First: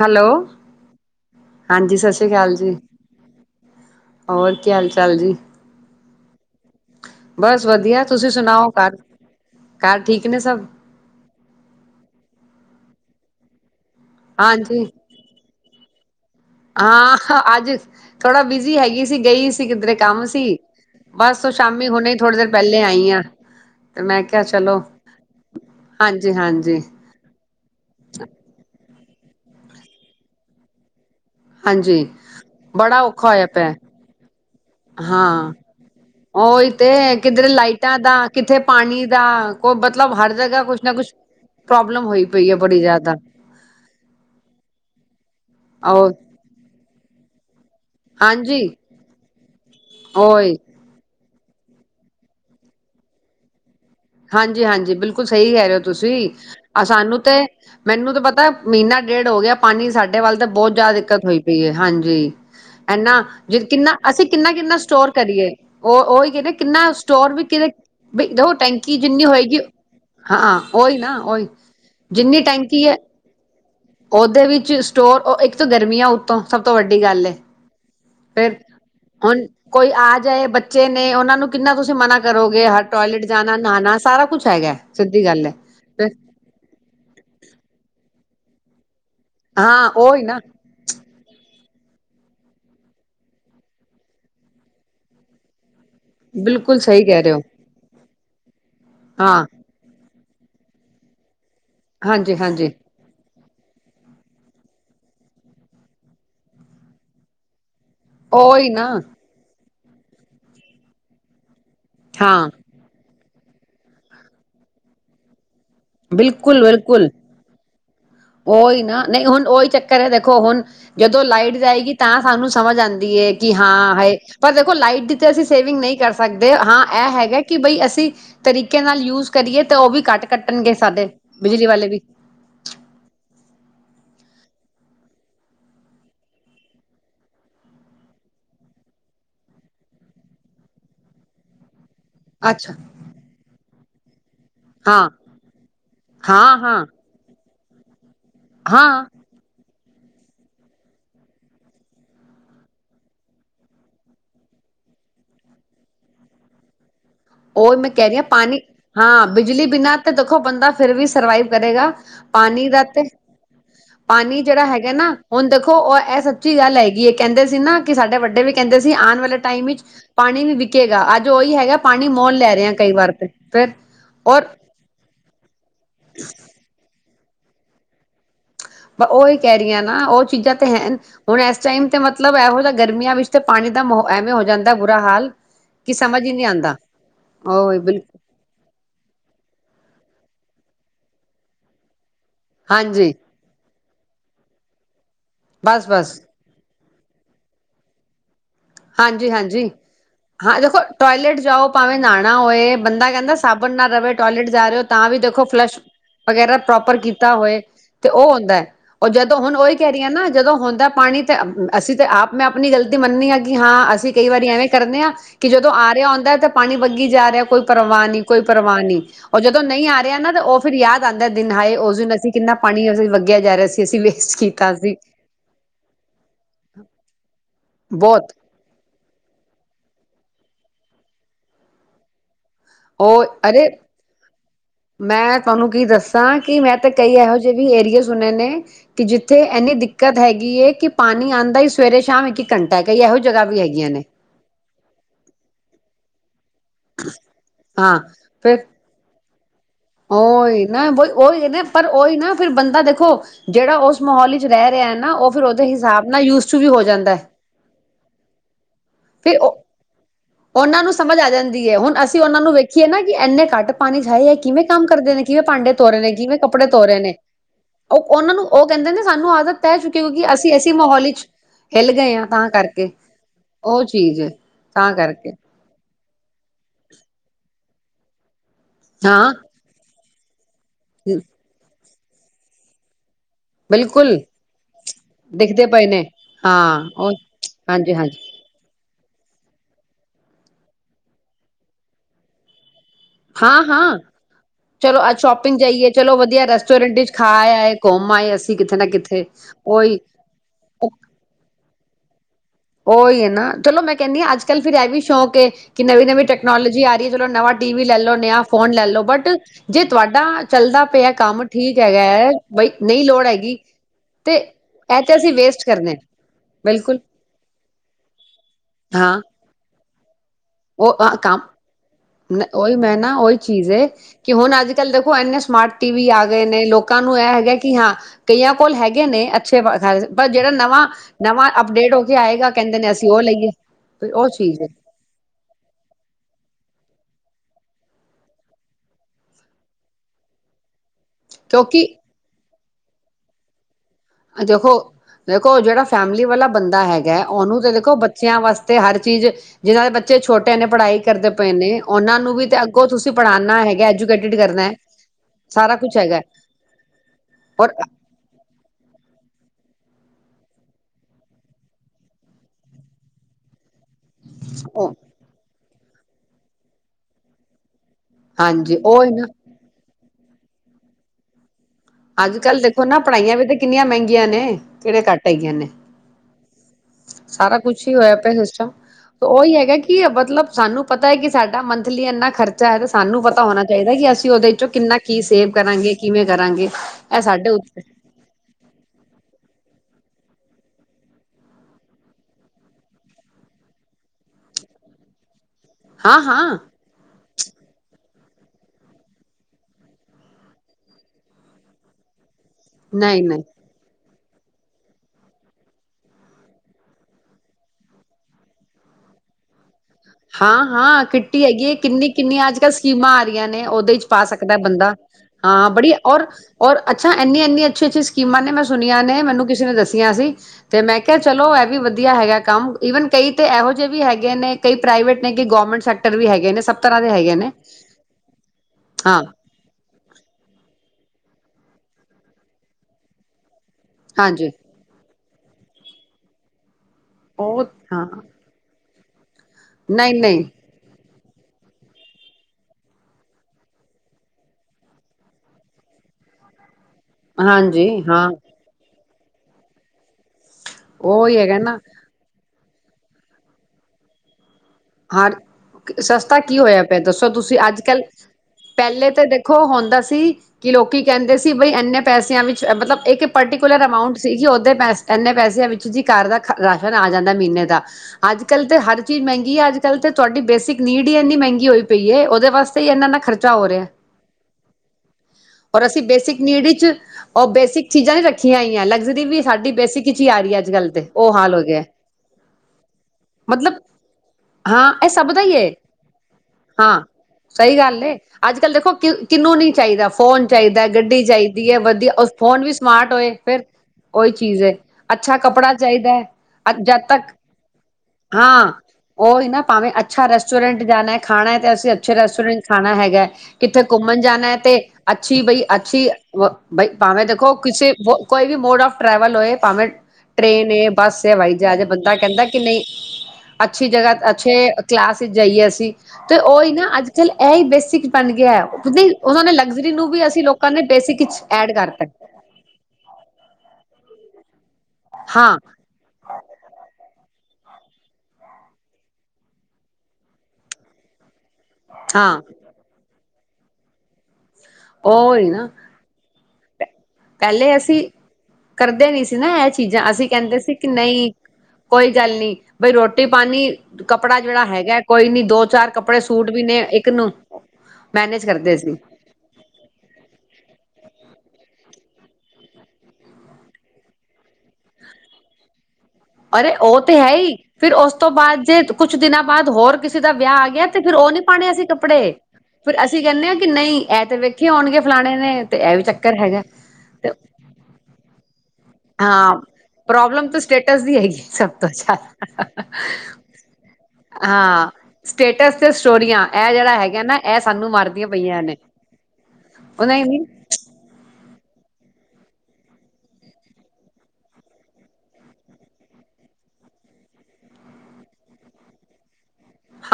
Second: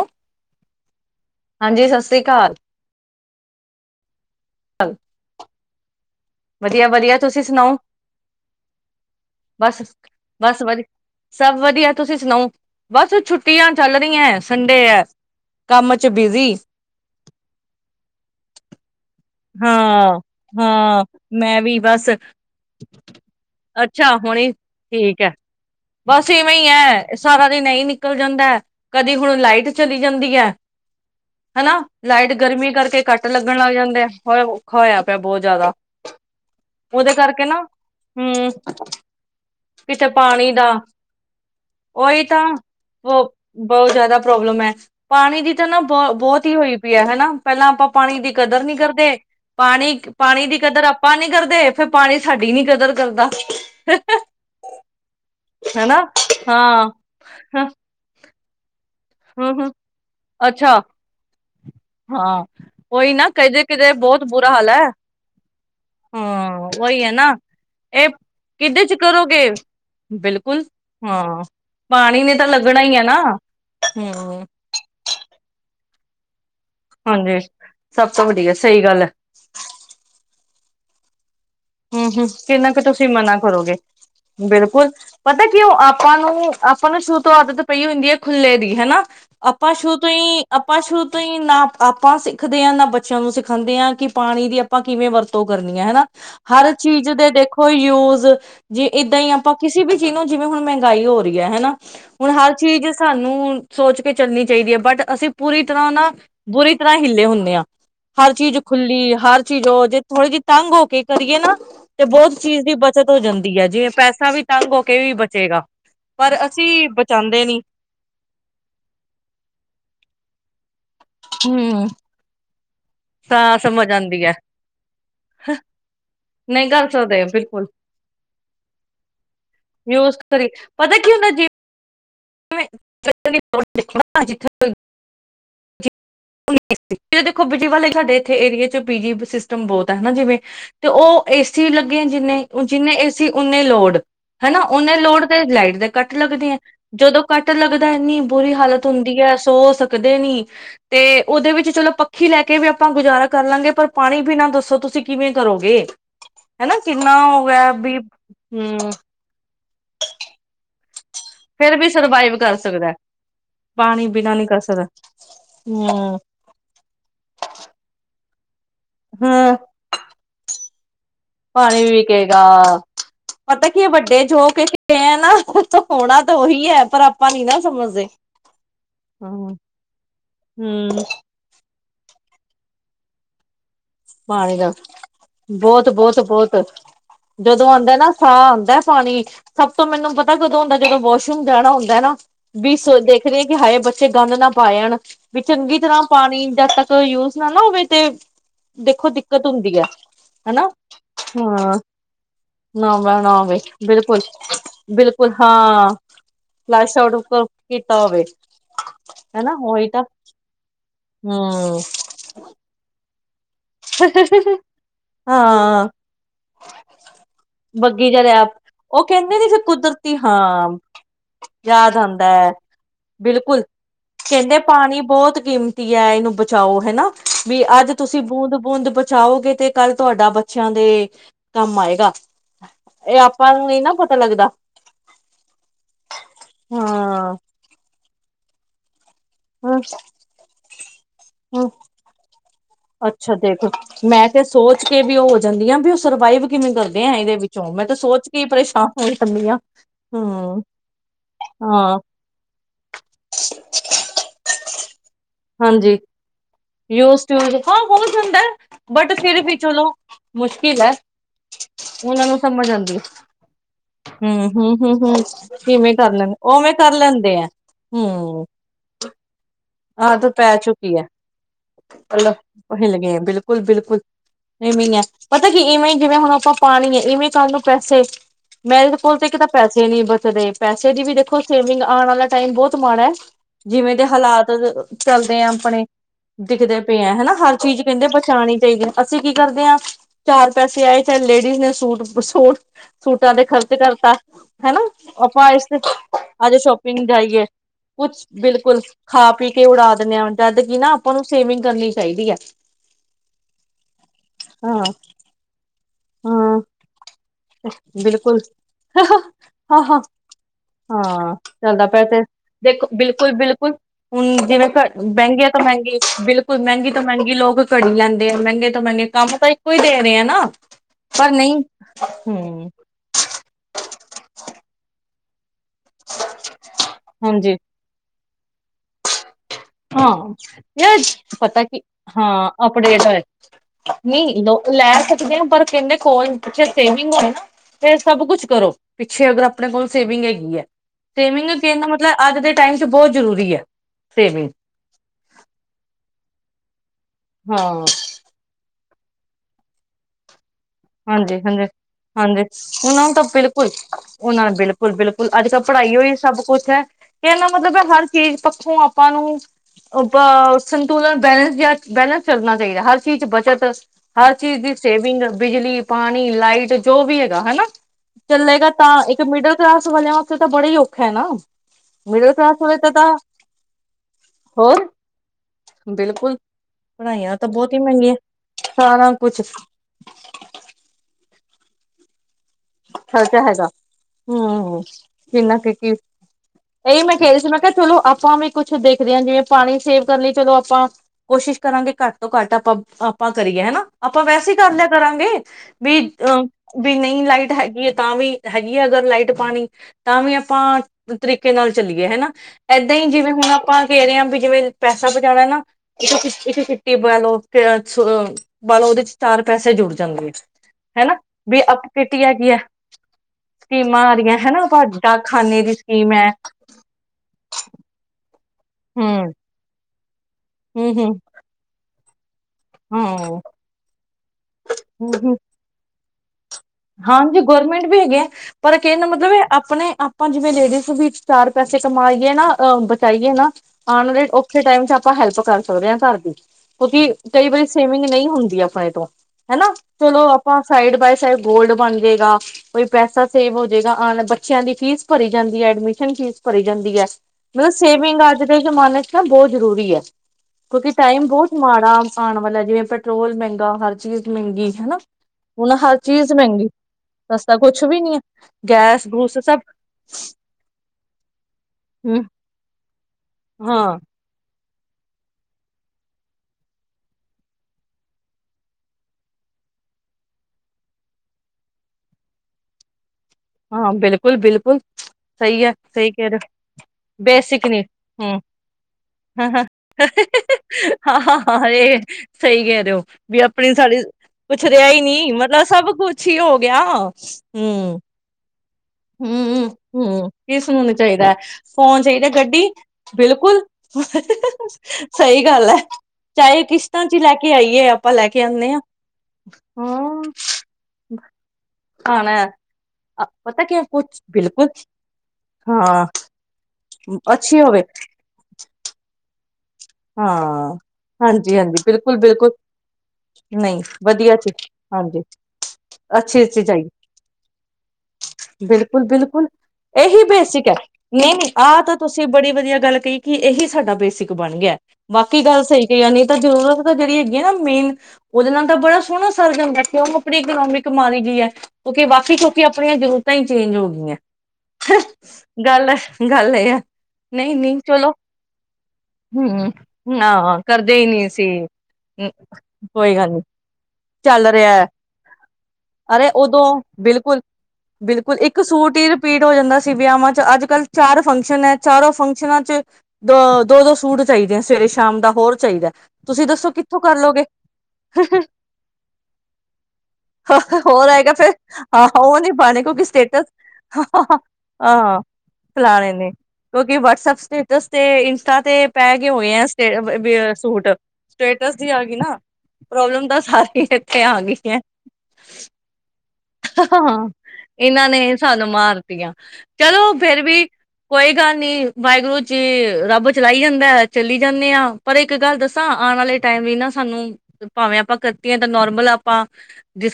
Hello. ਹਾਂਜੀ ਸਤਿ ਸ੍ਰੀ ਅਕਾਲ। [inaudible] ਹੋਰ ਕੀ ਹਾਲ ਚਾਲ ਜੀ। ਵਧੀਆ ਵਧੀਆ ਤੁਸੀਂ ਬਸ ਸੁਣਾਓ ਵਧੀਆ ਤੁਸੀਂ ਸੁਣਾਓ ਘਰ ਬਸ ਘਰ ਠੀਕ ਨੇ ਸਭ ਬਸ ਵਧੀ ਸਭ ਵਧੀਆ ਤੁਸੀਂ ਸੁਣਾਓ। ਬਸ ਉਹ ਛੁੱਟੀਆਂ ਚੱਲ ਰਹੀਆਂ ਸੰਡੇ ਹਾਂਜੀ ਐ। ਕੰਮ ਚ ਬਿਜ਼ੀ ਹਾਂ ਅੱਜ ਥੋੜਾ ਬਿਜੀ ਹੈਗੀ ਸੀ। ਗਈ ਸੀ ਕਿਧਰੇ ਹਾਂ ਕੰਮ ਸੀ ਹਾਂ ਬਸ ਉਹ ਮੈਂ ਵੀ ਸ਼ਾਮੀ ਬਸ ਹੁਣੇ ਥੋੜੀ ਦੇਰ ਪਹਿਲੇ ਆਈ ਆ ਤੇ ਅੱਛਾ ਮੈਂ ਕਿਹਾ ਹੁਣੀ ਚਲੋ ਠੀਕ ਹੈ ਬਸ ਹਾਂਜੀ ਇਵੇਂ ਹੀ ਹਾਂਜੀ ਹੈ ਸਾਰਾ ਦਿਨ ਇਹੀ ਨਿਕਲ ਜਾਂਦਾ ਕਦੀ ਹੁਣ ਲਾਈਟ ਚਲੀ ਜਾਂਦੀ ਹੈ। ਹਨਾ। ਹਾਂਜੀ ਲਾਈਟ ਗਰਮੀ ਕਰਕੇ ਬੜਾ ਕੱਟ ਔਖਾ ਹੋਇਆ ਲੱਗਣ ਲੱਗ ਪਿਆ ਜਾਂਦੇ ਆ। [inaudible] ਔਖਾ ਹੋਇਆ ਪਿਆ ਬਹੁਤ ਹਾਂ ਜ਼ਿਆਦਾ ਉਹੀ ਤੇ ਉਹਦੇ ਕਰਕੇ ਕਿਧਰੇ ਨਾ ਲਾਈਟਾਂ ਦਾ ਹਮ ਕਿੱਥੇ ਪਾਣੀ ਦਾ ਕੋਈ ਕਿਤੇੇ ਮਤਲਬ ਹਰ ਪਾਣੀ ਜਗ੍ਹਾ ਦਾ ਕੁਛ ਨਾ ਕੁਛ ਪ੍ਰੋਬਲਮ ਉਹੀ ਹੋਈ ਤਾਂ ਪਈ ਹੈ ਬੜੀ ਜ਼ਿਆਦਾ ਬ ਬਹੁਤ ਜ਼ਿਆਦਾ ਪ੍ਰੋਬਲਮ ਐ ਪਾਣੀ ਦੀ ਤਾਂ ਨਾ ਉਹ ਬਹੁ ਬਹੁਤ ਹੀ ਹੋਈ ਪਈ ਐ ਹਨਾ। ਪਹਿਲਾਂ ਆਪਾਂ ਪਾਣੀ ਦੀ ਕਦਰ ਹਾਂਜੀ ਨੀ ਕਰਦੇ ਪਾਣੀ ਪਾਣੀ ਉਹੀ ਦੀ ਕਦਰ ਆਪਾਂ ਨੀ ਕਰ ਦੇ ਫੇਰ ਪਾਣੀ ਸਾਡੀ ਨੀ ਕਦਰ ਕਰਦਾ। ਹਾਂਜੀ ਹਾਂਜੀ ਬਿਲਕੁਲ ਸਹੀ ਕਹਿ ਰਹੇ ਹੋ ਹਨਾ ਤੁਸੀਂ ਹਾਂ ਸਾਨੂੰ ਤੇ ਹ ਮੈਨੂੰ ਤਾਂ ਪਤਾ ਮਹੀਨਾ ਡੇਢ ਹੋ ਗਿਆ ਹਮ ਹਮ ਪਾਣੀ ਸਾਡੇ ਵੱਲ ਤਾਂ ਬਹੁਤ ਅੱਛਾ ਜ਼ਿਆਦਾ ਦਿੱਕਤ ਹੋਈ ਪਈ ਹੈ ਹਾਂਜੀ ਹਾਂ ਉਹੀ ਐਨਾ ਨਾ ਜੇ ਕਿਤੇ ਕਿਤੇ ਕਿੰਨਾ ਬਹੁਤ ਅਸੀਂ ਬੁਰਾ ਕਿੰਨਾ ਹਾਲ ਕਿੰਨਾ ਹੈ ਸਟੋਰ ਕਰੀਏ ਉਹ ਉਹੀ ਕਹਿੰਦੇ ਹਾਂ ਕਿੰਨਾ ਉਹੀ ਹੈ ਸਟੋਰ ਨਾ ਵੀ ਕਿ ਇਹ ਵੀ ਟੈਂਕ ਕਿਹਦੇ ਚ ਕਰੋਗੇ ਬਿਲਕੁਲ ਨਾ ਹਾਂ ਉਹੀ ਪਾਣੀ ਨੇ ਜਿੰਨੀ ਤਾਂ ਲੱਗਣਾ ਟੈਂਕੀ ਹੀ ਹੈ ਨਾ ਹਮ ਉਹਦੇ ਵਿੱਚ ਸਟੋਰ ਇੱਕ ਤੋਂ ਗ ਗਰਮੀਆਂ ਉੱਤੋਂ ਸਭ ਤੋਂ ਵੱਡੀ ਗੱਲ ਹਾਂਜੀ ਸਭ ਤੋਂ ਵਧੀਆ ਫੇਰ ਸਹੀ ਗੱਲ ਹੈ ਹੁਣ ਕੋਈ ਆ ਜਾਏ ਬੱਚ ਬੱਚੇ ਨੇ ਉਹਨਾਂ ਨੂੰ ਕਿੰਨਾ ਤੁਸੀਂ ਹਮ ਮਨਾ ਹਮ ਕਰੋਗੇ ਕਿੰਨਾ ਕੁ ਹਰ ਤੁਸੀਂ ਟੋਇਲੇਟ ਮਨਾ ਜਾਣਾ ਕਰੋਗੇ ਨਹਾਣਾ ਸਾਰਾ ਕੁਛ ਹੈਗਾ ਬਿਲਕੁਲ ਸਿੱਧੀ ਗੱਲ ਪਤਾ ਕਿ ਉਹ ਹੈ ਆਪਾਂ ਨੂੰ ਆਪਾਂ ਨੂੰ ਸ਼ੁਰੂ ਤੋਂ ਆਦਤ ਪਈ ਹੁੰਦੀ ਹੈ ਖੁੱਲੇ ਦੀ ਹਨਾ ਆਪਾਂ ਹਾਂ ਸ਼ੂ ਤੋਂ ਉਹੀ ਨਾ ਹੀ ਆਪਾਂ ਸੁਰੂ ਤੋਂ ਹੀ ਨਾ ਆਪਾਂ ਸਿੱਖਦੇ ਹਾਂ ਨਾ ਬੱਚਿਆਂ ਨੂੰ ਸਿਖਾਉਦੇ ਕਿ ਪਾਣੀ ਦੀ ਆਪਾਂ ਕਿਵੇਂ ਵਰਤੋਂ ਕਰਨੀ ਆ ਹਨਾ ਹਰ ਬਿਲਕੁਲ ਸਹੀ ਚੀਜ਼ ਕਹਿ ਦੇ ਰਹੇ ਹੋ ਦੇਖੋ ਯੂਜ ਜ ਜੇ ਇਦਾਂ ਹੀ ਹਾਂ ਆਪਾਂ ਕਿਸੇ ਵੀ ਚੀਜ਼ ਨੂੰ ਜਿਵੇਂ ਹੁਣ ਮਹਿੰਗਾਈ ਹੋ ਰਹੀ ਹੈ ਹਨਾ ਹੁਣ ਹਾਂਜੀ ਹਰ ਹਾਂਜੀ ਚੀਜ਼ ਸਾਨੂੰ ਹੁ ਸੋਚ ਕੇ ਚੱਲਣੀ ਚਾਹੀਦੀ ਹੈ ਬਟ ਅਸੀਂ ਪੂਰੀ ਤਰ੍ਹਾਂ ਨਾ ਬੁਰੀ ਤਰ੍ਹਾਂ ਹਿੱਲੇ ਹੁੰਨੇ ਹਾਂ ਹਰ ਚੀਜ਼ ਉਹੀ ਨਾ ਖੁੱਲੀ ਹਰ ਚੀਜ਼ ਰੋਜ਼ ਜੇ ਥੋੜੀ ਜਿਹੀ ਤੰਗ ਹੋਕੇ ਕਰੀਏ ਨਾ ਤੇ ਬਹੁਤ ਹਾਂ ਚੀਜ਼ ਦੀ ਬੱਚਤ ਹੋ ਜਾਂਦੀ [unintelligible] ਜਿਵੇ ਪੈਸਾ ਵੀ ਤੰਗ ਹੋ ਕੇ ਵੀ ਬਚੇਗਾ ਪਰ ਬਿਲਕੁੱਲ ਅਸੀਂ ਬਿਲਕੁੱਲ ਬਚਾਉਂਦੇ ਨੀ ਉਹੀ ਨਾ ਨਹੀਂ ਹੁਣ ਉਹੀ ਚੱਕਰ ਹੈ ਦੇਖੋ ਹੁਣ ਜਦੋਂ ਲਾਈਟ ਹਮ ਜਾਏਗੀ ਤਾਂ ਸਾਨੂੰ ਸਮਝ ਆਉਂਦੀ ਹੈ ਕਿ ਤਾਂ ਸਮਝ ਹਾਂ ਹੈ ਆਉਂਦੀ ਪਰ ਦੇਖੋ ਲਾਈਟ ਦੀ ਤੇ ਅਸੀਂ ਸੇਵਿੰਗ ਨਹੀਂ ਕਰ ਸਕਦੇ ਨਹੀਂ ਹਾਂ ਕਰ ਇਹ ਸਕਦੇ ਹੈਗਾ ਕਿ ਬਿਲਕੁਲ ਬਈ ਅਸੀਂ ਤਰੀਕੇ ਨਾਲ ਯੂਜ ਕਰੀਏ ਤਾਂ ਉਹ ਵੀ ਯੂਜ ਕੱਟ ਕੱਟ ਕੱਟਣਗੇ ਸਾਡੇ ਬਿਜਲੀ ਵਾਲੇ ਵੀ [inaudible] ਇਥੇ ਏਰੀਏ ਚ ਬੀਜੀ ਸਿਸਟਮ ਬਹੁਤ ਹੈ ਹਨ ਜਿਵੇਂ ਤੇ ਉਹ ਏਸੀ ਲ ਜਿੰਨੇ ਅੱਛਾ ਜਿੰਨੇ ਇਸ ਉਨੇ ਲੋੜ ਹਨਾ ਉਹਨਾ ਦੀ ਹਾਂ, ਲੋੜ ਤੇ ਲਾਈਟ ਦੇ ਕੱਟ ਲੱਗਦੀ ਹਾਂ, ਹੈ। ਹਾਂ, ਘੱਟ ਲੱਗਦਾ ਇਨੀ। ਬੁਰੀ ਹਾਲਤ ਹਾਂ ਹੁੰਦੀ ਹੈ, ਸੋ ਸਕਦੇ ਨੀ ਤੇ ਉਹਦੇ ਵਿੱਚ ਚਲੋ ਪੱਖੀ ਲੈ ਕੇ ਵੀ ਆਪਾਂ ਗੁਜ਼ਾਰਾ ਕਰ ਲਾਂਗੇ ਪਰ ਪਾਣੀ ਬਿਨਾ ਦੱਸੋ ਤੁਸੀਂ ਕਿਵੇਂ ਕਰੋਗੇ ਹਨਾ ਕਿੰਨਾ ਹੋ ਗਿਆ ਉਹ ਮੈਂ ਵੀ ਕਹਿ ਰਹੀ ਹਾਂ ਪਾਣੀ ਹਮ ਹਾਂ ਬਿਜਲੀ ਬਿਨਾਂ ਤੇ ਦੇਖੋ, ਬੰਦਾ ਫਿਰ ਵੀ ਸਰਵਾਈਵ ਫੇਰ ਵੀ ਕਰੇਗਾ ਸਰਵਾਈਵ ਕਰ ਪਾਣੀ ਦਾ ਸਕਦਾ ਤੇ ਬਿਨਾਂ ਪਾਣੀ ਨੀ ਕਰ ਜਿਹੜਾ ਸਕਦਾ ਹੈਗਾ ਨਾ ਹੁਣ ਦੇਖੋ, ਉਹ ਹਮ ਇਹ ਸੱਚੀ ਗੱਲ ਹੈਗੀ ਹੈ ਕਹਿੰਦੇ ਸੀ ਨਾ ਕਿ ਡ ਵੱਡੇ ਵੀ ਕਹਿੰਦੇ ਸੀ, ਆਣ ਵਾਲੇ ਹਾਂ ਟਾਈਮ ਵਿੱਚ ਪਾਣੀ ਵੀ ਵਿਕੇਗਾ ਅੱਜ ਉਹੀ ਹੈਗਾ। ਮੋਲ ਹੈਗਾ ਲੈ ਰਹੇ ਆ ਕਈ ਵਾਰ ਤੇ ਪਤਾ ਫਿਰ ਕੀ ਵੱਡੇ ਔਰ ਜੋ ਕਿ ਨਾ, ਹੋਣਾ ਤਾਂ ਉਹੀ ਹੈ, ਪਰ ਆਪ ਆਪਾਂ ਨੀ ਨਾ ਸਮਝਦੇ। ਮੈਂ ਉਹੀ ਹੂੰ ਕਹਿ ਰਹੀਆਂ ਨਾ ਉਹ ਚੀਜ਼ਾਂ ਤੇ ਹੈ ਹੂੰ ਹੁਣ ਇਸ ਟਾਈਮ। ਤੇ ਮਤਲਬ ਇਹੋ ਜਿਹਾ ਗਰਮੀਆਂ ਵਿੱਚ ਤੇ ਪਾਣੀ ਦਾ ਮੋ ਐਵੇਂ ਹੋ ਪਾਣੀ ਦਾ ਜਾਂਦਾ ਬੁਰਾ ਹਾਲ ਬਹੁਤ ਕਿ ਬਹੁਤ ਸਮਝ ਹੀ ਨਹੀਂ ਬਹੁਤ ਆਉਂਦਾ ਜਦੋਂ ਉਹੀ ਆਦਾ ਨਾ ਬਿਲਕੁਲ ਸਾਹ ਆਦਾ ਪਾਣੀ ਸਭ ਤੋਂ ਮੈਨੂੰ ਪਤਾ। ਕਦੋਂ ਹੁੰਦਾ ਜਦੋਂ ਵਾਸ਼ਰੂਮ ਜਾਣਾ ਹੁੰਦਾ ਹੈ ਨਾ, ਵੀ ਸ ਹਾਂਜੀ ਦੇਖ ਰਹੇ ਕਿ ਹਾਏ ਬੱਚ ਬੱਚੇ ਗੰਦ ਨਾ ਪਾਏ ਆਣ। ਵੀ ਚੰਗੀ ਬਸ ਤਰ੍ਹਾਂ ਬਸ ਪਾਣੀ ਜਦ ਤੱਕ, ਤੋ ਯੂਜ਼ ਨਾ ਹੋਵੇ ਤੇ। ਦੇਖੋ ਹਾਂਜੀ ਦਿੱਕਤ ਹਾਂਜੀ ਹੁੰਦੀ ਹੈ ਹਾਂ ਹਨਾ ਦੇਖੋ ਟੋਇਲੇਟ ਜਾਓ ਹਾਂ ਭਾਵੇਂ ਨਹਾਣਾ ਹੋਏ ਨਾ ਬੰਦਾ ਵੇ ਕਹਿੰਦਾ ਵੇ ਸਾਬਣ ਨਾ ਰਵੇ ਬਿਲਕੁਲ ਟੋਇਲੇਟ ਜਾ ਰਹੇ ਹੋ ਤਾਂ ਵੀ ਬਿਲਕੁਲ ਦੇਖੋ ਫਲਸ਼ ਹਾਂ ਵਗੈਰਾ ਪ੍ਰੋਪਰ ਫਲੈਸ਼ ਆਊਟ ਕੀਤਾ ਹੋਏ ਤੇ ਹੋਵੇ ਉਹ ਹੁੰਦਾ ਹੈ ਉਹ ਜਦੋਂ ਹਨਾ ਹੁਣ ਉਹੀ ਕਹਿ ਤਾਂ ਰਹੀਆਂ ਨਾ ਜਦੋਂ ਹੁੰਦਾ ਪਾਣੀ ਤੇ ਹੂੰ ਅਸੀਂ ਤਾਂ ਆਪ ਮੈਂ ਆਪਣੀ ਗਲਤੀ ਮੰਨਨੀ ਆ ਕਿ ਹਾਂ ਅਸੀਂ ਕਈ ਵਾਰੀ ਐਵੇਂ ਕਰਦੇੇ ਹਾਂ ਕਿ ਜਦੋਂ ਹਾਂ ਆ ਰਿਹਾ ਹੁੰਦਾ ਤਾਂ ਪਾਣੀ ਵੱਗੀ ਜਾ ਰਿਹਾ ਕੋਈ ਪਰਵਾਹ ਬੱਗੀ ਜਿਹਾ ਨੀ ਕੋਈ ਰੈਪ ਪਰਵਾਹ ਨੀ ਉਹ ਕਹਿੰਦੇ ਔਰ ਫਿਰ ਜਦੋਂ ਨਹੀਂ ਆ ਕੁਦਰਤੀ ਰਿਹਾ ਨਾ ਤਾਂ ਉਹ ਹਾਂ ਫਿਰ ਯਾਦ ਆਦਾ ਦਿਨ ਹਏ ਯਾਦ ਉਸ ਦਿਨ ਆਉਂਦਾ ਅਸੀਂ ਹੈ ਕਿੰਨਾ ਪਾਣੀ ਅਸੀ ਵੱਗਿਆ ਜਾ ਬਿਲਕੁਲ ਰਿਹਾ ਸੀ, ਅਸੀਂ ਵੇਸਟ ਕਹਿੰਦੇ ਕੀਤਾ ਸੀ ਪਾਣੀ ਬਹੁਤ ਕੀਮਤੀ ਹੈ ਇਹਨੂੰ ਬਚਾਓ ਹਨਾ ਵੀ ਅੱਜ ਤੁਸੀਂ ਬਹੁਤ ਬੂੰਦ ਬੂੰਦ ਬਚਾਓਗੇ ਤੇ ਕੱਲ ਤੁਹਾਡਾ ਬੱਚਿਆਂ ਦੇ ਕੰਮ ਆਏਗਾ। ਇਹ ਉਹ ਆਪਾਂ ਨੂੰ ਅਰੇ ਨਹੀਂ ਨਾ ਪਤਾ ਲੱਗਦਾ ਮੈਂ ਤੁਹਾਨੂੰ ਕੀ ਦੱਸਾਂ ਕਿ ਮੈਂ ਤੇ ਕਈ ਹਾਂ ਇਹੋ ਜਿਹੇ ਵੀ ਏਰੀਏ ਚ ਸੁਣੇ ਨੇ, ਕਿ ਜਿੱਥੇ ਇੰਨੀ ਹਮ ਦਿੱਕਤ ਹੈਗੀ ਕਿ ਪਾਣੀ ਆਉਂਦਾ ਈ ਸਵੇਰੇ ਸ਼ਾਮ ਇੱਕ ਘੰਟਾ ਕਈ ਇਹੋ ਅੱਛਾ ਜਗ੍ਹਾ ਵੀ ਦੇਖੋ, ਹੈਗੀਆਂ ਨੇ ਮੈਂ ਤੇ ਸੋਚ ਕੇ ਵੀ ਉਹ ਹੋ ਜਾਂਦੀ ਆਂ ਵੀ [unintelligible] ਕਿਵੇਂ ਕਰਦੇ ਆ ਇਹਦੇ ਵਿੱਚੋਂ ਮੈਂ ਤਾਂ ਹਾਂ ਸੋਚ ਕੇ ਹੀ ਫਿਰ ਪਰੇਸ਼ਾਨ ਹੋਈ। [unintelligible] ਉਹੀ ਨਾ ਉਹੀ ਨਾ ਪਰ ਹਾਂ ਉਹੀ ਨਾ ਫਿਰ ਬੰਦਾ ਦੇਖੋ, ਜਿਹੜਾ ਉਸ ਮਾਹੌਲ ਵਿੱਚ ਰਹਿ ਰਿਹਾ ਨਾ ਉਹ ਫਿਰ ਉਹਦੇ ਹਿਸਾਬ ਨਾਲ ਯੂਜ ਟੂ ਵੀ ਹੋ ਜਾਂਦਾਵ ਰਫਾ ਵਾਲਾ ਹ ਫਿਰ ਉਹ ਉਹਨਾਂ ਹੈ ਨੂੰ ਸਮਝ ਆ ਜਾਂਦੀ ਹੈ ਹੁਣ ਅਸੀਂ ਉਹਨਾਂ ਨੂੰ ਵੇਖੀਏ ਨਾ ਕਿ ਇੰਨੇ ਘੱਟ ਪਾਣੀ ਛਾਏ ਹੈ ਹਮ ਕਿਵੇਂ ਹਮ ਕੰਮ ਹਮ ਕਰਦੇ ਹਮ ਨੇ ਕਿਵੇਂ ਭਾਂਡੇ ਤੋ ਰਹੇ ਕਰ ਨੇ ਲੈਂਦੇ ਕਿਵੇਂ ਕੱਪੜੇ ਉਵੇਂ ਤੋ ਕਰ ਰਹੇ ਨੇ ਲੈਂਦੇ ਆ ਉਹ ਉਹਨਾਂ ਹਮ ਨੂੰ ਉਹ ਕਹਿੰਦੇ ਨੇ ਸਾਨੂੰ ਆਦਤ ਕਹਿ ਚੁੱਕੇ ਹੋ ਕਿਉਂਕਿ ਆਦਤ ਅਸੀਂ ਪੈ ਇਸੇ ਚੁੱਕੀ ਮਾਹੌਲ ਹੈ ਵਿੱਚ ਹਿੱਲ ਗਏ ਹਾਂ ਤਾਂ ਕਰਕੇ ਬਿਲੁਲ ਉਹ ਬਿਲਕੁਲ ਚੀਜ਼ ਏ ਤਾਂ ਇਹ ਹੈ ਕਰਕੇ ਪਤਾ ਕੀ ਇਵੇਂ ਹੀ ਜਿਵੇਂ ਹੁਣ ਆਪਾਂ ਪਾਣੀ ਏ ਇਵੇਂ ਤੁਹਾਨੂੰ ਪੈਸੇ ਮੈਰੇ ਕੋਲ ਤੇ ਹਾਂ ਇੱਕ ਤਾਂ ਪੈਸੇ ਨੀ [unintelligible] ਪੈਸੇ ਦੀ ਵੀ ਦੇਖੋ ਸੇਵਿੰਗ ਆਉਣ ਵਾਲਾ ਟਾਈਮ ਬਹੁਤ ਮਾੜਾ ਜਿਵੇਂ ਦੇ ਬਿਲਕੁਲ ਹਾਲਾਤ ਚਲਦੇ ਆ ਦਿਖਦੇ ਆਪਣੇ ਪਏ ਨੇ ਦਿਖਦੇ ਹਾਂ ਪਏ ਉਹ ਆ ਹਨਾ ਹਰ ਚੀਜ਼ ਹਾਂਜੀ ਕਹਿੰਦੇ ਹਾਂਜੀ ਪਛਾਣੀ ਤੇ ਠ ਅਸੀਂ ਕੀ ਕਰਦੇ ਹਾਂ ਚਾਰ ਪੈਸੇ ਆਏ ਚਾਹੇ ਲੇਡੀਜ਼ ਨੇ ਸੂਟ ਸੂਟ ਸੂਟਾਂ ਦੇ ਹਾਂ ਖਰਚ ਹਾਂ ਕਰਤਾ ਹਨਾ ਚਲੋ ਅੱਜ ਆਪਾਂ ਸ਼ੋਪਿੰਗ ਇਸ ਤੇ ਜਾਈਏ ਚਲੋ ਵਧੀਆ ਅਜ ਰੈਸਟੋਰੈਂਟ ਸ਼ੋਪਿੰਗ ਵਿੱਚ ਖਾ ਜਾਈਏ ਆਏ ਘੁੰਮ ਕੁਛ ਆਏ ਅਸੀਂ ਕਿੱਥੇ ਬਿਲਕੁਲ ਨਾ ਕਿੱਥੇ ਖਾ ਪੀ ਕੇ ਉਡਾ ਉਹੀ ਦਿੰਦੇ ਹਾਂ ਜਦ ਕਿ ਉਹ ਨਾ ਆਪਾਂ ਨੂੰ ਸੇਵਿੰਗ ਕਰਨ ਲਈ ਚਾਹੀਦੀ ਹੈ ਉਹੀ ਹੈ ਨਾ ਚਲੋ ਮੈਂ ਕਹਿੰਦੀ ਹਾਂ ਅੱਜ ਕੱਲ ਫਿਰ ਇਹ ਵੀ ਸ਼ੌਕ ਨਵੀਂ ਨਵੀਂ ਹਾਂ ਟੈਕਨੋਲੋਜੀ ਆ ਰਹੀ ਚਲੋ ਨਵਾਂ ਟੀਵੀ ਲੈ ਲਓ ਬਿਲਕੁਲ ਨਿਆ ਫੋਨ ਲੈ ਲਓ ਬਟ ਹਾਂ ਜੇ ਹਾਂ ਤੁਹਾਡਾ ਚੱਲਦਾ ਪਿਆ ਹਾਂ ਕੰਮ ਠੀਕ ਚੱਲਦਾ ਪਿਆ ਤੇ ਹੈਗਾ ਬਈ ਦੇਖੋ ਨਹੀਂ ਲੋੜ ਬਿਲਕੁਲ ਹੈਗੀ ਬਿਲਕੁਲ ਤੇ ਹੁਣ ਜਿਵੇਂ ਇਥੇ ਅਸੀਂ ਮਹਿੰਗੇ ਤੋਂ ਵੇਸਟ ਕਰਨੇ ਮਹਿੰਗੀ ਬਿਲਕੁਲ ਮਹਿੰਗੀ ਤੋਂ ਮਹਿੰਗੀ ਲੋਕ ਲੈਂਦੇ ਆ ਮਹਿੰਗੇ ਤੋਂ ਮਹਿੰਗੇ ਹਾਂ ਕੰਮ ਕੋਈ ਦੇ ਰਹੇ ਆ ਨਾ ਪਰ ਨਹੀਂ ਹੂੰ, ਉਹ ਮੈਂ ਨਾ ਉਹੀ ਚੀਜ਼ ਹ ਕਿ ਹੁਣ ਅੱਜ ਕੱਲ [unintelligible] ਟੀਵੀ ਆ ਗਏ ਨੇ ਲੋਕਾਂ ਨੂੰ ਇਹ ਹਾਂਜੀ ਹੈਗੇ ਕਿ ਹਾਂ ਕਈਆਂ ਕੋਲ ਹੈ [unintelligible] ਪਤਾ ਕੀ ਅਪਡੇਟ ਹੋ ਕੇ ਹਾਂ ਆਏਗਾ ਕਹਿੰਦੇ ਨੇ ਅਪਡੇਟ ਅਸੀਂ ਉਹ ਲਈਏ ਉਹ ਨਹੀਂ ਚੀਜ਼ ਹੈ ਲੈ ਸਕਦੇ ਕਹਿੰਦੇ ਕੋਲ ਪਿੱਛੇ ਸੇਵਿੰਗ ਹੋ ਨਾ ਫ ਸਭ ਕੁਛ ਕਰੋ ਪਿੱਛੇ ਅਗਰ ਆਪਣੇ ਕੋਲ ਸੇਵਿੰਗ ਹੈਗੀ ਹੈ ਸੇਵਿੰਗ ਕਿਉਂਕਿ ਮਤਲਬ ਅੱਜ ਦੇ ਟਾਈਮ ਚ ਬਹੁਤ ਜ਼ਰੂਰੀ ਹੈ ਸੇਵਿੰਗ। ਅਜ ਹੋ ਦੇਖੋ ਜਿਹੜਾ ਫੈਮਿਲੀ ਵਾਲਾ ਬੰਦਾ ਹੈਗਾ ਇਹ ਉਹਨੂੰ ਤੇ ਹਾਂ ਦੇਖੋ ਬੱਚਿਆਂ ਵਾਸਤੇ ਤੇ ਹਰ ਚੀਜ਼, ਜਿਹਨਾਂ ਦੇ ਬੱਚੇ ਛੋਟ ਹਾਂਜੀ, ਹਂਜੀ, ਹਾਂਜੀ। ਤੇ ਅੱਗੋਂ ਉਹਨਾਂ ਤੁਸੀਂ ਨੂੰ ਤਾਂ ਪੜ੍ਹਾਉਣਾ ਬਿਲਕੁਲ, ਹੈਗਾ ਐਜੂਕੇਟਿਡ ਉਹਨਾਂ ਨੂੰ ਕਰਨਾ ਹੈ ਬਿਲਕੁਲ ਬਿਲਕੁਲ। ਅੱਜ ਕੱਲ ਸਾਰਾ ਪੜ੍ਹਾਈ ਕੁਛ ਪੜ੍ਹਾਈਉਈ ਹੈਗਾ ਸਭ ਕੁਛ ਐ। ਕੈਨ ਦਾ ਔਰ ਮਤਲਬ ਹੈ ਹਰ ਚੀਜ਼ ਪੱਖੋਂ ਆ ਆਪਾਂ ਨੂੰ ਅਪਾ ਸੰਤੁਲਨ ਬੈਲੈਂਸ ਜਿਹਾ ਬੈਲੇੈਂਸ ਚੱਲਣਾ ਚਾਹੀਦੈ, ਹਰ ਚੀਜ਼ ਚ ਬਚਤ ਹਰ ਚੀਜ਼ ਦੀ ਸੇਵਿੰਗ। ਬਿਜਲੀ ਪਾਣੀ ਲਾਈਟ, ਜੋ ਵੀ ਹੈਗਾ ਹੈਨਾ। ਚੱਲੇਗਾ ਹਾਂਜੀ ਤਾਂ ਉਹ ਇੱਕ ਨਾ ਮਿਡਲ ਕਲਾਸ ਸ ਵਾਲਿਆਂ ਵਾਸਤੇ ਤਾਂ ਬੜਾ ਹੀ ਔਖਾ ਐ ਨਾ। ਮਿਡਲ ਅੱਜ ਕਲਾਸ ਕੱਲ੍ਹ ਵਾਲੇ ਦੇਖੋ ਤਾਂ ਨਾ ਤਾਂ ਪੜ੍ਹਾਈਆਂ ਵੀ ਤੇ ਕਿੰਨੀਆਂ ਮਹਿੰਗੀਆਂ ਨੇ, ਹੋਰ ਕਿਹੜੇ ਘੱਟ ਹੈਗੀਆਂ ਨੇ। ਬਿਲਕੁਲ ਪੜ੍ਹਾਈਆਂ ਤਾਂ ਸਾਰਾ ਬਹੁਤ ਕੁਛ ਹੀ ਹੋਇਆ ਮਹਿੰਗੀਆਂ ਪੈ ਸਿਸਟਮ, ਸਾਰਾ ਤੇ ਕੁਛ ਉਹੀ ਹੈਗਾ ਕੀ ਇਹ ਮਤਲਬ ਸਾਨੂੰ ਪਤਾ ਐ ਕਿ ਸਾਡਾ ਮੰਥਲੀ ਐਨਾ ਖਰ ਖ਼ਰਚਾ ਹੈਗਾ। ਚੋਂ ਹਮ, ਕਿੰਨਾ ਕੀ ਸੇਵ ਜਿੰਨਾ ਕਿ ਕਰਾਂਗੇ ਕੀ ਕਿਵੇਂ ਕਰਾਂਗੇ ਇਹੀ ਮੈਂ ਇਹ ਕਹਿ ਰੀ ਸੀ, ਸਾਡੇ ਮੈਂ ਕਿਹਾ ਉੱਤੇ ਚਲੋ ਆਪਾਂ ਵੀ ਕੁੱਛ ਦੇਖਦੇ ਹਾਂ ਜਿਵੇਂ ਪਾਣੀ ਸੇਵ ਕਰਨ ਲਈ ਚਲੋ ਆਪਾਂ ਕੋਸ਼ਿਸ਼ ਕਰਾਂਗੇ ਘੱਟ ਤੋਂ ਘੱਟ ਆਪਾਂ ਆਪਾਂ ਕਰੀਏ ਹੈਨਾ। ਆਪਾਂ ਵੈਸੇ ਹੀ ਕਰ ਲਿਆ ਕਰਾਂਗੇ। ਵੀ ਹਾਂ ਅ ਹਾਂ ਵੀ ਨਹੀਂ ਲਾਈ ਹੈਗੀ ਹੈ ਤਾਂ ਵੀ, ਹੈਗੀ ਹੈ ਅਗਰ ਲਾਈਟ ਪਾਣੀ, ਤਾਂ ਵੀ ਆਪਾਂ ਤਰੀਕੇ ਨਾਲ ਚੱਲੀਏ ਹੈਨਾ। ਏਦਾਂ ਈ ਜਿਵੇਂ ਨਹੀਂ-ਨਹੀਂ ਹੁਣ ਆਪਾਂ ਦੇ ਰੇ ਆਂ ਵੀ ਜਿਵੇਂ ਪੈਸਾ ਬਚਾਣਾ ਏ ਨਾ, ਇਕ, ਇਕ ਕਿਟੀ ਪਾਲੋ, ਫਿਰ ਅ ਸੋ ਅ ਪਾਲੋ। ਉਹਦੇ ਵਿਚ ਚਾਰ ਪੈਸੇ ਜੁੜ ਜਾਂਦੇ ਆ ਹਾਂ ਹਾਂ, ਹਨਾ ਕਿੱਟੀ ਵੀ ਹੈਗੀ ਏ ਅਪ ਕਿੰਨੀ ਕ ਕਿੱਟੀ ਕਿੰਨੀਆਂ ਹੈਗੀ ਅੱਜ ਹੈ ਕੱਲ੍ਹ ਸਕੀਮਾਂ ਆ ਰਹੀਆਂ ਨੇ, ਉਹਦੇ ਸਕੀਮਾਂ ਚ ਆ ਪਾ ਰਹੀਆਂ ਸਕਦੈ ਹਨਾ ਆਪਾਂ ਬੰਦਾ। ਡਾਕਖਾਨੇ ਹਾਂ, ਦੀ ਬੜੀ ਸਕੀਮ ਔਰ ਹੈ ਔਰ ਅੱਛਾ ਐਨੀ ਐਨੀ ਅੱਛੀ ਅੱਛੀ ਸਕੀਮ ਕੀਮਾ ਨੇ ਮੈਂ ਸੁਣਿਆ ਨੇ। ਹਮ ਮੈਨੂੰ, ਕਿਸੇ ਨੇ ਦੱਸ ਕੀਤੀਆਂ ਸੀ। ਤੇ ਹਮ ਮੈਂ ਹਮ ਕਿਹਾ ਚਲੋ ਐਹ ਵੀ ਵਧੀ ਵਧੀਆ ਹੈਗਾ। ਕੰਮ ਈਵਨ ਕਈ ਹਾਂ, ਤੇ ਐਹੋ ਜੇ ਵੀ ਹੈਗੇ ਨੇ ਕਈ ਪ੍ਰਾਈਵੇਟ ਨੇ ਕਈ ਗੌਰਮੈਂਟ ਸੈਕ ਟਰ ਵੀ ਹੈਗੇ ਨੇ। ਸਭ ਤਰ੍ਹਾਂ ਦੇ ਹੈਗੇ ਹਾਂਜੀ, ਨੇ ਗੌਰਮੈਂਟ ਵੀ ਹੈਗੇ ਐ। ਪਰ, ਕਹਿਣ ਦਾ ਹਾਂ ਮਤਲਬ ਏ ਆਪਣੇ ਆਪਾਂ ਜਿਵੇਂ ਲੇਡੀਜ਼ ਵੀ ਚਾਰ ਪੈਸੇ ਕਮਾਈਏ ਨਾ ਅ ਬਚਾਈਏ ਨਾ ਆਣ ਅਲੇ ਹਾਂਜੀ ਔਖੇ ਟਾਈਮ ਚ ਅਪ ਆਪਾਂ ਹੈਲਪ ਕਰ ਸਕਦੇ ਆਂ ਘਰ ਦੀ। ਕਿਉਂਕਿ ਕਈ ਉਹ ਵਾਰੀ ਸੇਵਿੰਗ ਹਾਂ ਨਹੀਂ ਹੁੰਦੀ ਆਪਣੇ ਤੋਂ। ਹੈਨਾ, ਚਲੋ, ਨਹੀਂ-ਨਹੀਂ ਆਪਾਂ ਸਾਈਡ ਬਾਏ ਸਰ ਗੋਲਡ ਬਣ ਜੇਗਾ ਕੋਈ ਪੈਸਾ ਸੇਵ ਹੋ ਜੇਗਾ ਬੱਚਿਆਂ ਦੀ ਫੀਸ ਭਰੀ ਜਾਂਦੀ ਹੈ। ਐਡਮਿਸ਼ਨ ਫੀਸ ਭਰੀ ਜਾਂਦੀ ਹੈ। ਮਤਲਬ ਹਾਂਜੀ ਸੇਵਿੰਗ ਹਾਂ ਅੱਜ ਦੇ ਜ਼ਮਾਨੇ ਚ ਬਹੁਤ ਜ਼ਰੂਰੀ ਹੈ। ਕਿਉਂਕਿ ਟਾਈਮ ਉਹੀ ਬਹੁਤ ਹੈਗਾ ਨਾ ਮਾੜਾ ਆਉਣ ਵਾਲਾ ਜਿਵੇਂ ਪੈਟਰੋਲ ਮਹਿੰਗਾ ਹਰ ਚੀਜ਼ ਮਹਿੰਗੀ ਹਨਾ ਹਰ ਉਹਣ ਸਸਤਾ ਕੀ ਹੋਇਆ ਪਿਆ ਦੱਸੋ ਤੁਸੀਂ, ਅੱਜ-ਕੱਲ ਨੀ ਹੈ ਗੈਸ ਪਹਿਲੇ ਤਾਂ ਗੂਸ ਸਭ ਦੇਖੋ ਹੁੰਦਾ ਸੀ ਕਿ ਲੋਕੀ ਕਹਿੰਦੇ ਸੀ ਬਈ ਇੰਨੇ ਹੂੰ ਪੈਸਿਆਂ ਵਿੱਚ ਮਤਲਬ ਇੱਕ ਪਰਟੀਕੁਲਰ ਹਾਂ ਅਮਾਊਂਟ ਸੀਗੀ ਉਹਦੇ ਪੈਸ ਇੰਨੇ ਪੈਸੇ ਵਿੱਚ ਜੀ ਘਰ ਦਾ ਰਾਸ਼ਨ ਆ ਜਾਂਦਾ ਮਹੀਨੇ ਦਾ ਅੱਜ-ਕੱਲ ਤਾਂ ਹਰ ਚੀਜ਼ ਮਹਿੰਗੀ ਆ ਅੱਜ ਚੱਲ ਤੇ ਤੁਹਾਡੀ ਬੇਸਿਕ ਨੀਡ ਹੀ ਇੰਨੀ ਮਹਿੰਗੀ ਹੋਈ ਪਈ ਉਹਦੇ ਵਾਸਤੇ ਹੀ ਇਹਨਾ ਖਰਚਾ ਹੋ ਰਿਹਾ ਹਾਂ ਬਿਲਕੁਲ-ਬਿਲਕੁਲ ਸਹੀ ਹੈ ਔਰ ਅਸੀਂ ਸਹੀ ਕਹਿ ਰਹੇ ਬੇਸਿਕ ਨੀਡ ਵਿੱਚ ਹੋ ਉਹ ਬੇਸਿਕ ਨੀ ਚੀਜ਼ਾਂ ਹੀ ਹੂ ਰੱਖੀਆਂ ਹੋਈਆਂ ਲਗਜ਼ਰੀ ਵੀ ਹਾਂ ਹਾਂ ਸਾਡੀ ਬੇਸਿਕ ਵਿੱਚ ਹੀ ਆ ਰਹੀ ਹੈ ਅੱਜ ਕੱਲ੍ਹ ਤੇ ਉਹ ਹਾਲ ਹੋ ਗਿਆ ਇਹ ਸਹੀ ਕਹਿ ਰਹੇ ਹੋ ਵੀ ਆਪਣੀ ਮਤਲਬ ਸਾਡੀ ਕੁੱਛ ਰਿਹਾ ਹਾਂ ਹੀ ਇਹ ਸਭ ਨਹੀਂ ਦਾ ਹੀ ਮਤਲਬ ਹੈ ਸਭ ਕੁਛ ਹੀ ਹੋਗਿਆ ਹਾਂ ਸਹੀ ਹਮ ਗੱਲ ਏ ਅੱਜ ਕੱਲ੍ਹ ਦੇਖੋ ਕਿ ਕਿਹਨੂੰ ਹਮ ਨੀ ਚਾਹੀਦਾ ਹਮ ਫੋਨ ਕਿਸਨੂੰ ਨੀ ਗੱਡੀ ਚਾਹੀਦਾ ਹੈ ਚਾਹੀਦੀ ਫੋਨ ਵਧੀਆ ਔਰ ਚਾਹੀਦਾ, ਫੋਨ ਗੱਡੀ ਵੀ ਸਮਾਰਟ ਹੋਏ ਬਿਲਕੁਲ ਫਿਰ ਉਹੀ ਚੀਜ਼ ਹੈ ਅੱਛਾ ਸਹੀ ਗੱਲ ਕੱਪੜਾ ਹੈ ਚਾਹੀਦਾ ਚਾਹੇ ਹੈ ਜਦ ਕਿਸ਼ਤਾਂ ਚ ਹੀ ਤੱਕ ਲੈ ਕੇ ਆਈਏ ਆਪਾਂ ਲੈ ਕੇ ਆਉਂਦੇ ਹਾਂ ਉਹਹੀ ਨਾ ਭਾਵੇਂ ਅੱਛਾ ਰੈਸਟੋਰੈਂਟ ਜਾਣਾ ਹੈ ਖਾਣਾ ਹੈ ਤੇ ਅਸੀਂ ਅੱਛੇ ਹਾਂ ਆਣਾ ਰੈਸਟੋਰੈਂਟ ਖਾਣਾ ਹੈਗਾ ਅ ਹੈ ਪਤਾ ਕਿੱਥੇ ਕੀ ਘੁੰਮਣ ਕੁਛ ਜਾਣਾ ਹੈ ਬਿਲਕੁਲ ਤੇ ਅੱਛੀ, ਬਈ ਹਾਂ ਅੱਛੀ ਬਈ ਭਾਵੇਂ ਦੇਖੋ ਅੱਛੀ ਹੋਵੇ ਕਿਸੇ ਕੋਈ ਵੀ ਮੋਡ ਆਫ ਟ੍ਰੇਵਲ [inaudible] ਭਾਵੇਂ ਟ੍ਰੇਨ ਹਾਂ ਏ, ਬੱਸ ਹੈ, ਹਾਂਜੀ ਹਾਂਜੀ ਵਾਈਜਹਾਜੇ ਬੰਦਾ ਬਿਲਕੁਲ ਕਹਿੰਦਾ ਬਿਲਕੁਲ ਕਿ ਨਹੀਂ ਨਹੀਂ ਅੱਛੀ ਜਗ੍ਹਾ ਵਧੀਆ ਚ ਅੱਛੇ ਹਾਂਜੀ ਕਲਾਸ ਜਾਈਏ ਅਸੀਂ ਤੇ ਅੱਛੀ ਅੱਛੀ ਉਹੀ ਨਾ ਚਾਹੀਏ ਅੱਜ-ਕੱਲ੍ਹ ਇਹਹੀ ਬੇਸਿਕ ਬਣ ਗਿਆ। ਬਿਲਕੁਲ ਉਹਨਾਂ ਬਿਲਕੁਲ ਨੇ ਲਗਜ਼ਰੀ ਨੂੰ ਇਹੀ ਵੀ ਅਸੀਂ ਬੇਸਿਕ ਲੋਕਾਂ ਹੈ ਨੇ ਬੇਸਿਕ ਨਹੀਂ ਨਹੀਂ ਐਡ ਆਹ ਤਾਂ ਕਰਤਾ ਤੁਸੀਂ ਸਿੱਖ ਬਣ ਗਿਆ। ਬਾਕੀ ਹਾਂ ਗੱਲ ਸਹੀ ਕਹੀਆ ਨਹੀ ਤਾਂ ਜ਼ਰੂਰਤ ਤਾਂ ਜਿਹੜੀ ਹੈਗੀ ਨਾ ਮੇਨ ਉਹਦੇ ਨਾਲ ਤਾਂ ਬੜਾ ਸੋਹਣਾ ਸਰ ਜਾਂਦਾ। ਕਿਉਂ ਆਪਣੀ ਇਕਨੋਮਿਕ ਮਾਰੀ ਗਈ ਹੈ। ਕਿਉਂਕਿ ਵਕੀ ਹਾਂ ਕਿਉਂਕਿ ਆਪਣੇੀਆਂ ਤਾਂਹੀ ਚੇਂਜ ਹੋ ਗਈਆਂ। ਉਹ ਹੀ ਨਾ ਗੱਲ ਗੱਲ ਇਹ ਆ ਨਹੀਂ ਪਹਿਲੇ ਨਹੀਂ ਅਸੀਂ ਚਲੋ ਕਰਦੇ ਨੀ ਸੀ ਨਾ ਇਹ ਚੀਜ਼ਾਂ ਹਮ ਅਸੀਂ ਕਹਿੰਦੇ ਹਾਂ ਸੀ ਕਿ ਕਰਦੇ ਹੀ ਨਹੀਂ ਸੀ ਕੋਈ ਗੱਲ ਨਹੀਂ ਬਈ ਕੋਈ ਰੋਟੀ ਗੱਲ ਨੀ ਪਾਣੀ ਕੱਪੜਾ ਚੱਲ ਜਿਹੜਾ ਰਿਹਾ ਹੈ, ਹੈਗਾ ਕੋਈ ਨੀ ਦੋ ਚਾਰ ਕੱਪੜੇ ਅਰੇ ਸੂਟ ਵੀ ਉਦੋਂ ਨੇ ਇੱਕ ਨੂੰ ਬਿਲਕੁਲ, ਬਿਲਕੁਲ ਮੈਨੇਜ ਇੱਕ ਕਰਦੇ ਸੀ ਸੂਟ ਹੀ ਰਿਪੀਟ ਹੋ ਜਾਂਦਾ ਸੀ ਵਿਆਹਵਾਂ ਚ ਅੱਜ ਕੱਲ ਚਾਰ ਫੰਕਸ਼ਨ ਹੈ ਚਾਰੋ ਫੰਕ ਨਾਂ ਚ ਦ ਦੋ, ਦੋ ਸੂਟ ਚਾਹੀਦੇ ਆ ਸਵੇਰੇ ਸ਼ਾਮ ਦਾ ਹੋਰ ਚਾਹੀਦਾ। ਤੁਸੀਂ ਅਰੇ ਦੱਸੋ ਉਹ ਕਿੱਥੋਂ ਤੇ ਕਰ ਹੈ ਲੋਗੇ ਹੀ ਫਿਰ ਉਸ ਤੋਂ ਬਾਅਦ ਜੇ ਕੁਛ ਦਿਨਾਂ ਬਾਅਦ ਹੋਰ ਕਿਸੇ ਦਾ ਵਿਆਹ ਆ ਗਿਆ ਤੇ ਹੋਰ ਫਿਰ ਉਹ ਹੈਗਾ ਨੀ ਪਾਉਣੇ ਅਸੀਂ ਹਾਂ ਕੱਪੜੇ ਉਹ ਨੀ ਪਾਣੇ ਫਿਰ ਕਿਉਂਕਿ ਅਸੀਂ ਕਹਿੰਦੇ ਸਟੇਟਸ ਹਾਂ ਕਿ ਨਹੀਂ ਇਹ ਤੇ ਵੇਖੇ ਆਉਣਗੇ ਹਾਂ ਫਲਾਣੇ ਨੇ ਤੇ ਇਹ ਵੀ ਫਲਾਣੇ ਨੇ ਚੱਕਰ ਹੈਗਾ ਕਿਉਂਕਿ ਤੇ ਵਟਸਐਪ ਸਟੇਟਸ ਤੇ ਇੰਸਟਾ ਤੇ ਪੈ ਕੇ ਹੋਏ ਹਾਂ ਆ ਸਟੇ ਪ੍ਰੋਬਲਮ ਤਾਂ ਸੂਟ ਸਟੇਟਸ ਦੀ ਹੈਗੀ ਸਭ ਸਟੇਟਸ ਤੋਂ ਦੀ ਆ ਗਈ ਨਾ ਜ਼ਿਆਦਾ ਪ੍ਰੋਬਲਮ ਤਾਂ ਸ ਇੱਥੇ ਆ ਗਈ ਹੈ, ਹਾਂ ਸਟੇਟਸ ਤੇ ਸਟੋਰੀਆਂ ਇਹ ਜਿਹੜਾ ਹੈਗਾ ਹਾਂ ਨਾ ਇਹ ਸਾਨੂੰ ਇਹਨਾਂ ਮਾਰਦੀਆਂ ਨੇ ਪਈਆਂ ਸਾਨੂੰ ਮਾਰਤੀਆਂ ਉਹ ਚਲੋ ਨਹੀਂ ਨਹੀਂ ਫੇਿਰ ਵੀ ਕੋਈ ਗੱਲ ਨਹੀਂ ਵਾਹਿਗੁਰੂ ਜੀ ਰੱਬ ਚਲਾਈ ਜਾਂਦਾ ਚਲੀ ਜਾਂਦੇ ਆਾਂ, ਪਰ ਇੱਕ ਗੱਲ ਦੱਸਾਂ ਆਉਣ ਵਾਲੇ ਟਾਈਮ ਵੀ ਨਾ ਸਾਨੂੰ ਭਾਵੇਂ ਆਪਾਂ ਯਾ ਤਾਂ ਨੋਰਮਲ ਆਪਾਂ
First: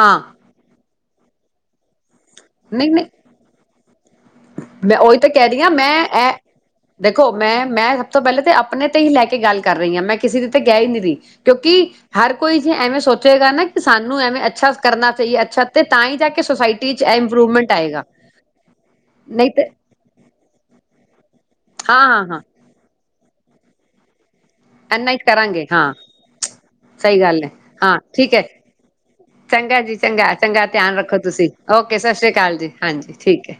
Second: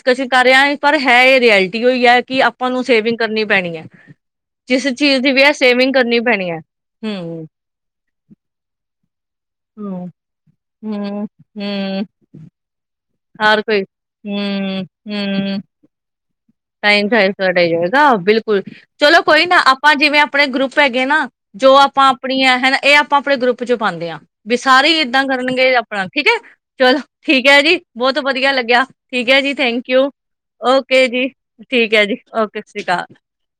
ਹਾਂ ਕਰਿਆਏ ਪਰ ਹੈ ਇਹ ਰਐਲਟੀ ਹੋਈ ਹੈ। ਕਿ ਆਪਾਂ ਨੂੰ ਨਹੀਂ, ਨਹੀਂ ਸੇਵਿੰਗ ਕਰਨੀ ਪੈਣੀ ਹੈ ਜਿਸ ਮੈਂ ਉਹੀ ਚੀਜ਼ ਤਾਂ ਦੀ ਵੀ ਕਹਿ ਹੈ ਰਹੀ ਹਾਂ ਸੇਵਿੰਗ ਮੈਂ ਕਰਨੀ ਇਹ ਪੈਣੀ ਹੈ ਦੇਖੋ ਹਮ ਮੈਂ ਮੈਂ ਸਭ ਤੋਂ ਪਹਿਲੇ ਤਾਂ ਆਪਣੇ ਤੇ ਹੀ ਲੈ ਕੇ ਗੱਲ ਕਰ ਰਹੀ ਹਾਂ ਹਮ ਮੈਂ ਕਿਸੇ ਦੀ ਤੇ ਗਹਿ ਹੀ ਨਹੀਂ ਰਹੀ ਹਮ ਕਿਉਂਕਿ ਹਮ ਹਰ ਕੋਈ ਜੇ ਐਵੇਂ ਸੋਚ ਪੁੇਗਾ ਹਰ ਨਾ ਕਿ ਕੋਈ ਸਾਨੂੰ ਐਵੇਂ ਅੱਛਾ ਹਮ ਕਰਨਾ ਚਾਹੀਏ ਅੱਛਾ ਤੇ ਤਾਂ ਤਾ ਈ ਜਾ ਕੇ ਸੋਸਾਈ ਨਟ ਜਾਏਗਾ ਬਿਲਕੁਲ ਚਲੋ ਕੋਈ ਨਹੀਂ ਨਾ ਤੇ ਆਪਾਂ ਜਿਵੇਂ ਆਪਣੇ ਗਰੁੱਪ ਹੈ ਗੇ ਨਾ ਜੋ ਹਾਂ ਆਪਾਂ ਹਾਂ ਹਾਂ ਆਪਣੀੀਆਂ ਹਨਾ ਇਹ ਆਪ ਆਪਾਂ ਆਪਣੇ ਗਰੁੱਪ ਚੋਂ ਪਾਉਦੇ ਹਾਂ ਬ ਸਾਰੇ ਇੰਨਾ ਹੀ ਏਦਾਂ ਕਰਾਂਗੇ ਕਰਨਗੇ ਹਾਂ ਆਪਣਾ ਠੀਕ ਹੈ। ਚਲੋ ਸਹੀ ਗੱਲ ਠੀਕ ਹੈ ਜੀ ਹਾਂ ਬਹੁਤ ਠੀਕ ਹੈ ਵਧੀਆ ਲੱਗਿਆ ਠੀਕ ਹੈ ਜੀ ਚੰਗਾ ਥੈਂਕ ਯੂ ਚੰਗਾ ਚੰਗਾ ਧਿਆਨ ਓਕੇ ਰੱਖੋ ਤੁਸੀਂ ਜੀ ਠੀਕ ਓਕੇ ਹੈ ਸਤ ਜੀ ਸ੍ਰੀ ਅਕਾਲ ਓਕੇ ਸਤਿ ਜੀ ਸ਼੍ਰੀ ਹਾਂਜੀ ਠੀਕ ਹੈ।